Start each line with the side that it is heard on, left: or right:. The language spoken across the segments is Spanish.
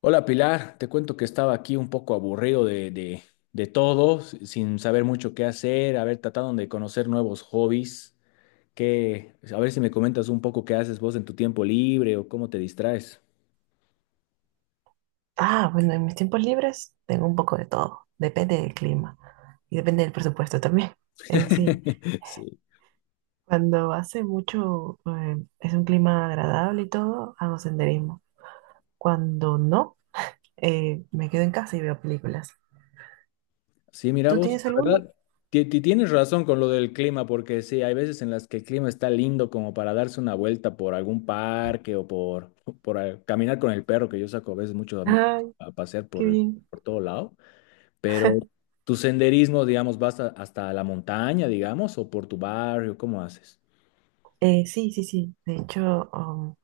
left: Hola Pilar, te cuento que estaba aquí un poco aburrido de todo, sin saber mucho qué hacer, a ver, tratando de conocer nuevos hobbies, que, a ver si me comentas un poco qué haces vos en tu tiempo libre o cómo te distraes.
right: Ah, bueno, en mis tiempos libres tengo un poco de todo. Depende del clima y depende del presupuesto también en sí.
left: Sí.
right: Cuando hace mucho, es un clima agradable y todo, hago senderismo. Cuando no, me quedo en casa y veo películas.
left: Sí, mira
right: ¿Tú
left: vos,
right: tienes
left: la
right: alguno?
left: verdad, tienes razón con lo del clima, porque sí, hay veces en las que el clima está lindo como para darse una vuelta por algún parque o por caminar con el perro, que yo saco a veces mucho a mi,
right: Ay,
left: a pasear
right: qué bien.
left: por todo lado. Pero tu senderismo, digamos, hasta la montaña, digamos, o por tu barrio, ¿cómo haces?
right: Sí, sí, sí. De hecho,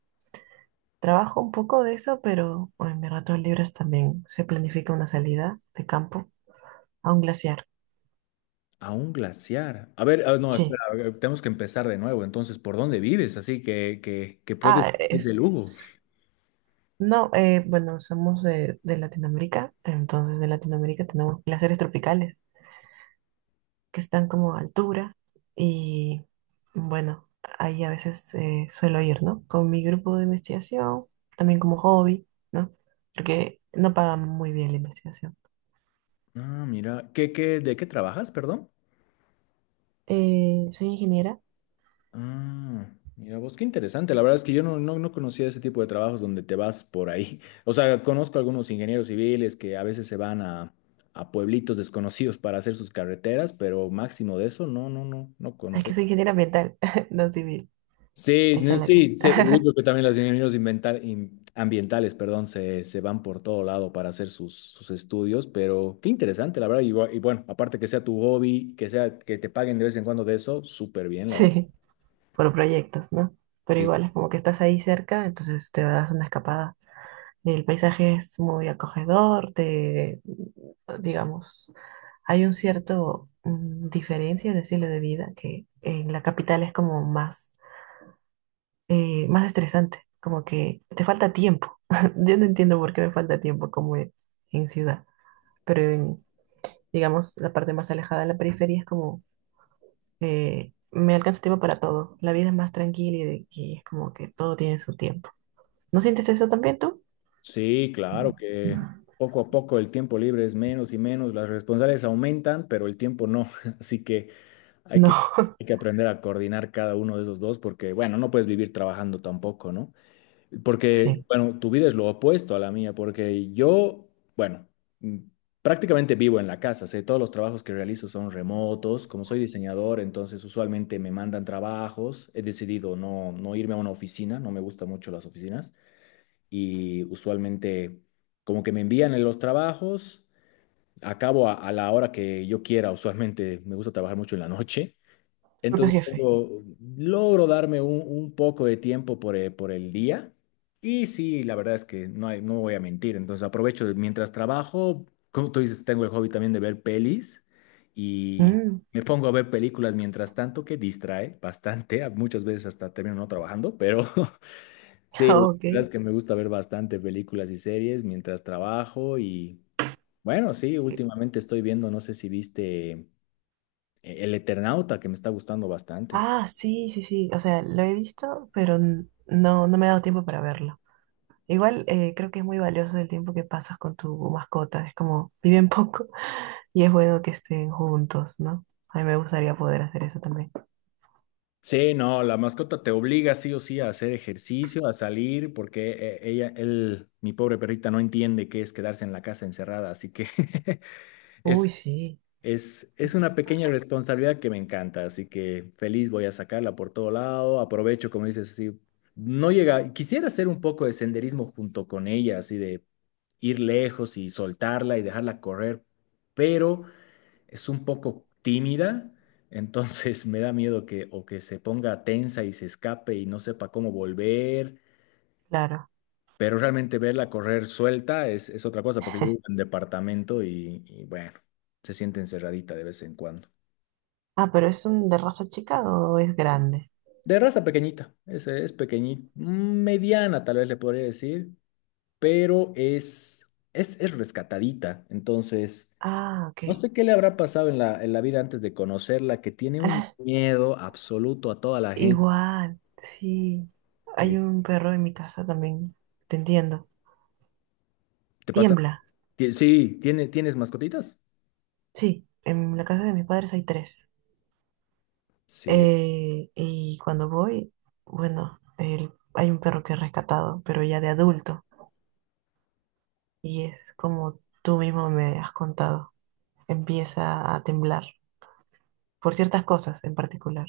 right: trabajo un poco de eso, pero bueno, en mis ratos libres también se planifica una salida de campo a un glaciar.
left: A un glaciar. A ver, ah, no, espera,
right: Sí.
left: a ver, tenemos que empezar de nuevo. Entonces, ¿por dónde vives? Así que, que puedes
right: Ah,
left: ir de
right: es...
left: lujo.
right: No, bueno, somos de Latinoamérica, entonces de Latinoamérica tenemos glaciares tropicales, que están como a altura, y bueno, ahí a veces suelo ir, ¿no? Con mi grupo de investigación, también como hobby, ¿no? Porque no pagan muy bien la investigación.
left: Ah, mira, ¿ de qué trabajas, perdón?
right: Soy ingeniera,
left: Ah, mira vos, qué interesante. La verdad es que yo no conocía ese tipo de trabajos donde te vas por ahí. O sea, conozco algunos ingenieros civiles que a veces se van a pueblitos desconocidos para hacer sus carreteras, pero máximo de eso, no
right: es que
left: conocí.
right: soy ingeniera ambiental, no civil,
left: Sí,
right: ahí
left: no,
right: está la
left: sí, sí, yo
right: cara.
left: creo que también los ambientales, perdón, se van por todo lado para hacer sus estudios, pero qué interesante, la verdad. Y, y bueno, aparte que sea tu hobby, que sea que te paguen de vez en cuando de eso, súper bien, la verdad.
right: Sí, por proyectos, ¿no? Pero
left: Sí,
right: igual es como que estás ahí cerca, entonces te das una escapada. El paisaje es muy acogedor, te, digamos, hay un cierto diferencia de estilo de vida que en la capital es como más, más estresante, como que te falta tiempo. Yo no entiendo por qué me falta tiempo como en ciudad, pero en, digamos, la parte más alejada de la periferia es como, me alcanza tiempo para todo. La vida es más tranquila y, y es como que todo tiene su tiempo. ¿No sientes eso también tú?
left: sí, claro que poco a poco el tiempo libre es menos y menos, las responsabilidades aumentan, pero el tiempo no. Así que hay
right: No,
left: que, hay que aprender a coordinar cada uno de esos dos, porque bueno, no puedes vivir trabajando tampoco, ¿no? Porque,
right: sí,
left: bueno, tu vida es lo opuesto a la mía, porque yo, bueno, mm, prácticamente vivo en la casa, sé, todos los trabajos que realizo son remotos, como soy diseñador, entonces usualmente me mandan trabajos, he decidido no irme a una oficina, no me gustan mucho las oficinas, y usualmente como que me envían en los trabajos, acabo a la hora que yo quiera, usualmente me gusta trabajar mucho en la noche,
right: propio
left: entonces
right: jefe.
left: tengo- logro darme un poco de tiempo por por el día. Y sí, la verdad es que no hay, no voy a mentir. Mientras trabajo, como tú dices, tengo el hobby también de ver pelis y
right: Mm,
left: me pongo a ver películas mientras tanto, que distrae bastante. Muchas veces hasta termino no trabajando, pero sí, la
right: ok.
left: verdad es que me gusta ver bastante películas y series mientras trabajo. Y bueno, sí, últimamente estoy viendo, no sé si viste El Eternauta, que me está gustando bastante.
right: Ah, sí, sí, sí. O sea, lo he visto, pero no, no me he dado tiempo para verlo. Igual creo que es muy valioso el tiempo que pasas con tu mascota. Es como viven poco y es bueno que estén juntos, ¿no? A mí me gustaría poder hacer eso también.
left: Sí, no, la mascota te obliga sí o sí a hacer ejercicio, a salir, porque ella, él, mi pobre perrita, no entiende qué es quedarse en la casa encerrada, así que es,
right: Uy, sí,
left: es una pequeña responsabilidad que me encanta, así que feliz voy a sacarla por todo lado, aprovecho, como dices, así, no llega, quisiera hacer un poco de senderismo junto con ella, así de ir lejos y soltarla y dejarla correr, pero es un poco tímida, entonces me da miedo que o que se ponga tensa y se escape y no sepa cómo volver,
right: claro.
left: pero realmente verla correr suelta es otra cosa, porque yo vivo en departamento y bueno, se siente encerradita de vez en cuando.
right: Ah, pero ¿es un de raza chica o es grande?
left: De raza pequeñita, es pequeñita, mediana tal vez le podría decir, pero es rescatadita, entonces...
right: Ah, ok.
left: No sé qué le habrá pasado en en la vida antes de conocerla, que tiene un miedo absoluto a toda la gente
right: Igual, sí. Hay
left: que
right: un perro en mi casa también. Te entiendo.
left: ¿Te pasa?
right: Tiembla.
left: Sí, ¿tienes mascotitas?
right: Sí, en la casa de mis padres hay tres.
left: Sí.
right: Y cuando voy, bueno, hay un perro que he rescatado, pero ya de adulto. Y es como tú mismo me has contado. Empieza a temblar por ciertas cosas en particular.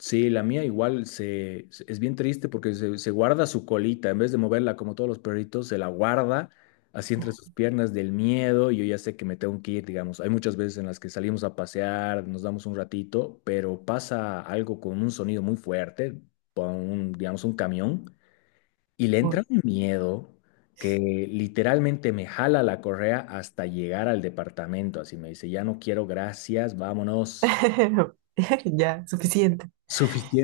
left: Sí, la mía igual es bien triste porque se guarda su colita, en vez de moverla como todos los perritos, se la guarda así entre sus piernas del miedo y yo ya sé que me tengo que ir, digamos. Hay muchas veces en las que salimos a pasear, nos damos un ratito, pero pasa algo con un sonido muy fuerte, con un, digamos, un camión. Y le
right: Uy,
left: entra un miedo que literalmente me jala la correa hasta llegar al departamento. Así me dice, ya no quiero, gracias, vámonos.
right: ya, suficiente.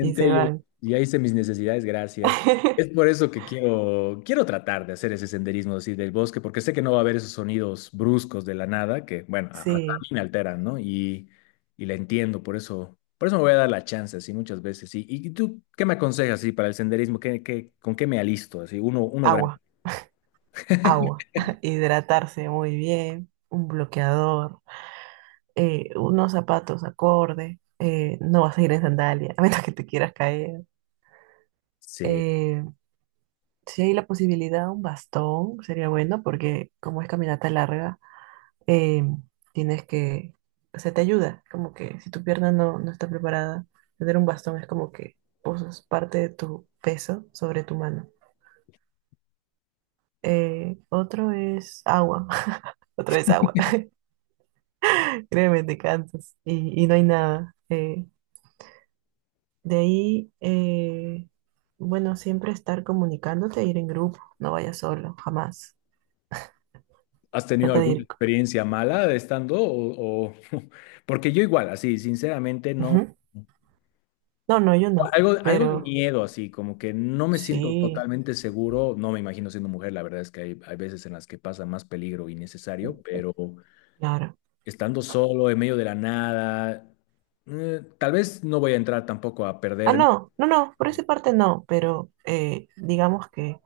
right: Y se
left: yo
right: van.
left: ya hice mis necesidades, gracias. Es por eso que quiero tratar de hacer ese senderismo así del bosque, porque sé que no va a haber esos sonidos bruscos de la nada que, bueno, a mí
right: Sí,
left: me alteran, ¿no? Y la entiendo, por eso me voy a dar la chance así muchas veces. Y tú qué me aconsejas así para el senderismo? ¿ Con qué me alisto? Así, uno, uno grande.
right: agua, agua. Hidratarse muy bien, un bloqueador. Unos zapatos acorde, no vas a ir en sandalia, a menos que te quieras caer.
left: Sí.
right: Eh, si hay la posibilidad, un bastón sería bueno porque como es caminata larga, eh, tienes que, o sea, te ayuda, como que si tu pierna no, no está preparada, tener un bastón es como que posas parte de tu peso sobre tu mano. Otro es agua, otro es agua, créeme, te cansas y no hay nada. De ahí, bueno, siempre estar comunicándote, ir en grupo, no vayas solo, jamás.
left: ¿Has tenido
right: Trata de
left: alguna
right: ir.
left: experiencia mala de estando? Porque yo igual, así, sinceramente, no.
right: Ujú. No, no, yo no,
left: Algo de
right: pero
left: miedo, así, como que no me siento
right: sí,
left: totalmente seguro. No me imagino siendo mujer, la verdad es que hay veces en las que pasa más peligro innecesario, pero
right: claro.
left: estando solo, en medio de la nada, tal vez no voy a entrar tampoco a
right: Ah,
left: perderme.
right: no, no, no, por esa parte no, pero digamos que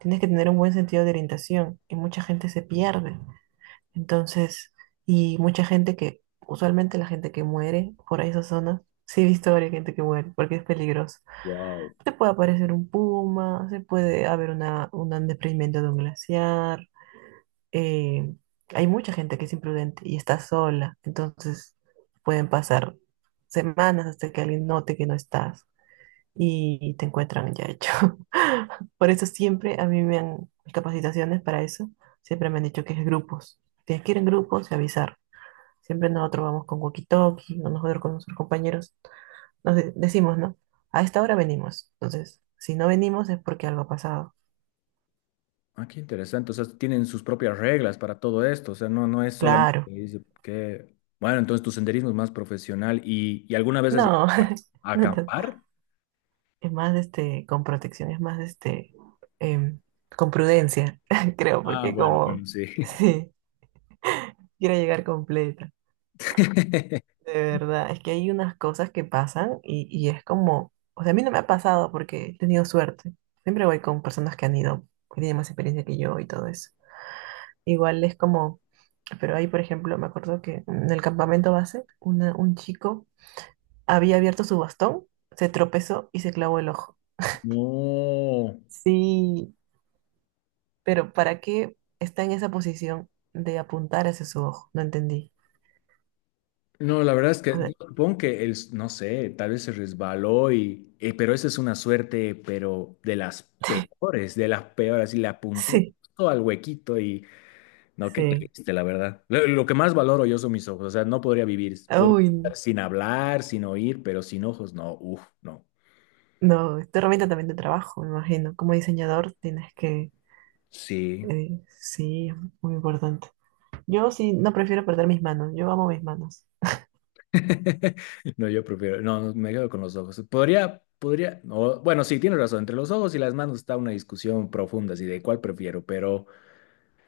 right: tienes que tener un buen sentido de orientación y mucha gente se pierde. Entonces, y mucha gente que, usualmente la gente que muere por esas zonas, sí he visto varias gente que muere porque es peligroso.
left: Wow.
right: Se puede aparecer un puma, se puede haber una, un desprendimiento de un glaciar. eh, Hay mucha gente que es imprudente y está sola, entonces pueden pasar semanas hasta que alguien note que no estás y te encuentran ya hecho. Por eso siempre a mí me han, mis capacitaciones para eso, siempre me han dicho que es grupos. Tienes que ir en grupos y avisar. Siempre nosotros vamos con walkie-talkie, o nosotros con nuestros compañeros nos decimos, ¿no? A esta hora venimos. Entonces, si no venimos es porque algo ha pasado.
left: Ah, qué interesante. O sea, tienen sus propias reglas para todo esto. O sea, no es solamente que
right: Claro.
left: dice que. Bueno, entonces tu senderismo es más profesional. Y alguna vez has llegado
right: No,
left: a
right: no tanto.
left: acampar?
right: Es más, este, con protección, es más, este, em, con prudencia, creo,
left: Ah,
right: porque
left: bueno, bueno,
right: como,
left: sí.
right: sí, quiero llegar completa. De verdad, es que hay unas cosas que pasan y es como, o sea, a mí no me ha pasado porque he tenido suerte. Siempre voy con personas que han ido, que tienen más experiencia que yo y todo eso. Igual es como. Pero ahí, por ejemplo, me acuerdo que en el campamento base, un chico había abierto su bastón, se tropezó y se clavó el ojo.
left: No,
right: Sí, pero ¿para qué está en esa posición de apuntar hacia su ojo? No entendí.
left: no, la verdad es que
right: O
left: yo
right: sea,
left: supongo que el, no sé, tal vez se resbaló y, pero esa es una suerte, pero de las peores, y le apuntó
right: sí,
left: justo al huequito. No, qué
right: sí.
left: triste, la verdad. Lo que más valoro yo son mis ojos. O sea, no podría vivir. Podría
right: Uy,
left: estar sin hablar, sin oír, pero sin ojos, no. Uf, no.
right: no, esta herramienta también de trabajo, me imagino. Como diseñador tienes que...
left: Sí.
right: sí, es muy importante. Yo sí, no prefiero perder mis manos, yo amo mis manos.
left: No, yo prefiero. No, me quedo con los ojos. Podría. No, bueno, sí, tienes razón. Entre los ojos y las manos está una discusión profunda, así de cuál prefiero, pero.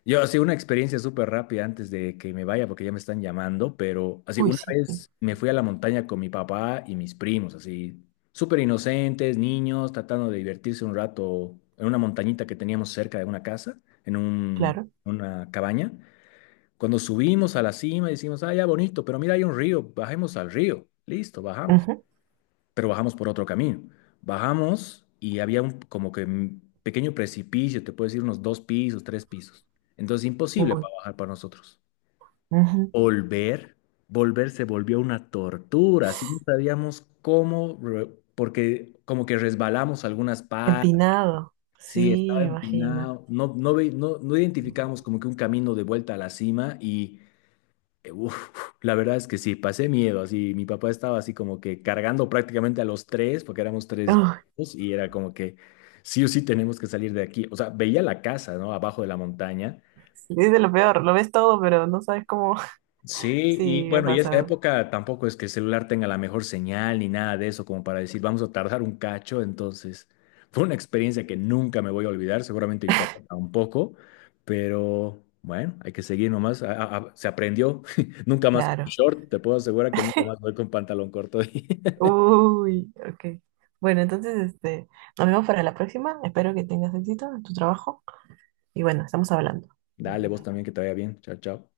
left: Yo así una experiencia súper rápida antes de que me vaya porque ya me están llamando, pero así
right: Uy,
left: una
right: sí,
left: vez me fui a la montaña con mi papá y mis primos, así súper inocentes, niños, tratando de divertirse un rato en una montañita que teníamos cerca de una casa, en
right: claro.
left: una cabaña. Cuando subimos a la cima decimos, ah, ya bonito, pero mira, hay un río, bajemos al río. Listo, bajamos
right: Ujú,
left: pero bajamos por otro camino. Bajamos y había un como que un pequeño precipicio, te puedes ir unos dos pisos, tres pisos. Entonces imposible
right: uy,
left: para bajar para nosotros.
right: ujú.
left: Volver, Volver se volvió una tortura, así no sabíamos cómo, porque como que resbalamos algunas partes,
right: Empinado,
left: sí,
right: sí,
left: estaba
right: me imagino.
left: empinado, no identificamos como que un camino de vuelta a la cima y eh, uf, la verdad es que sí, pasé miedo, así mi papá estaba así como que cargando prácticamente a los tres, porque éramos tres
right: Uy,
left: hijos, y era como que sí o sí tenemos que salir de aquí, o sea, veía la casa, ¿no? Abajo de la montaña.
right: sí, es de lo peor, lo ves todo, pero no sabes cómo.
left: Sí,
right: Sí,
left: y
right: me ha
left: bueno, y esa
right: pasado,
left: época tampoco es que el celular tenga la mejor señal ni nada de eso, como para decir, vamos a tardar un cacho, entonces fue una experiencia que nunca me voy a olvidar, seguramente mi papá tampoco, pero bueno, hay que seguir nomás, se aprendió, nunca más con
right: claro.
left: short, te puedo asegurar que nunca más voy con pantalón corto.
right: Uy, ok. Bueno, entonces, este, nos vemos para la próxima. Espero que tengas éxito en tu trabajo. Y bueno, estamos hablando.
left: Dale, vos también, que te vaya bien, chao, chao.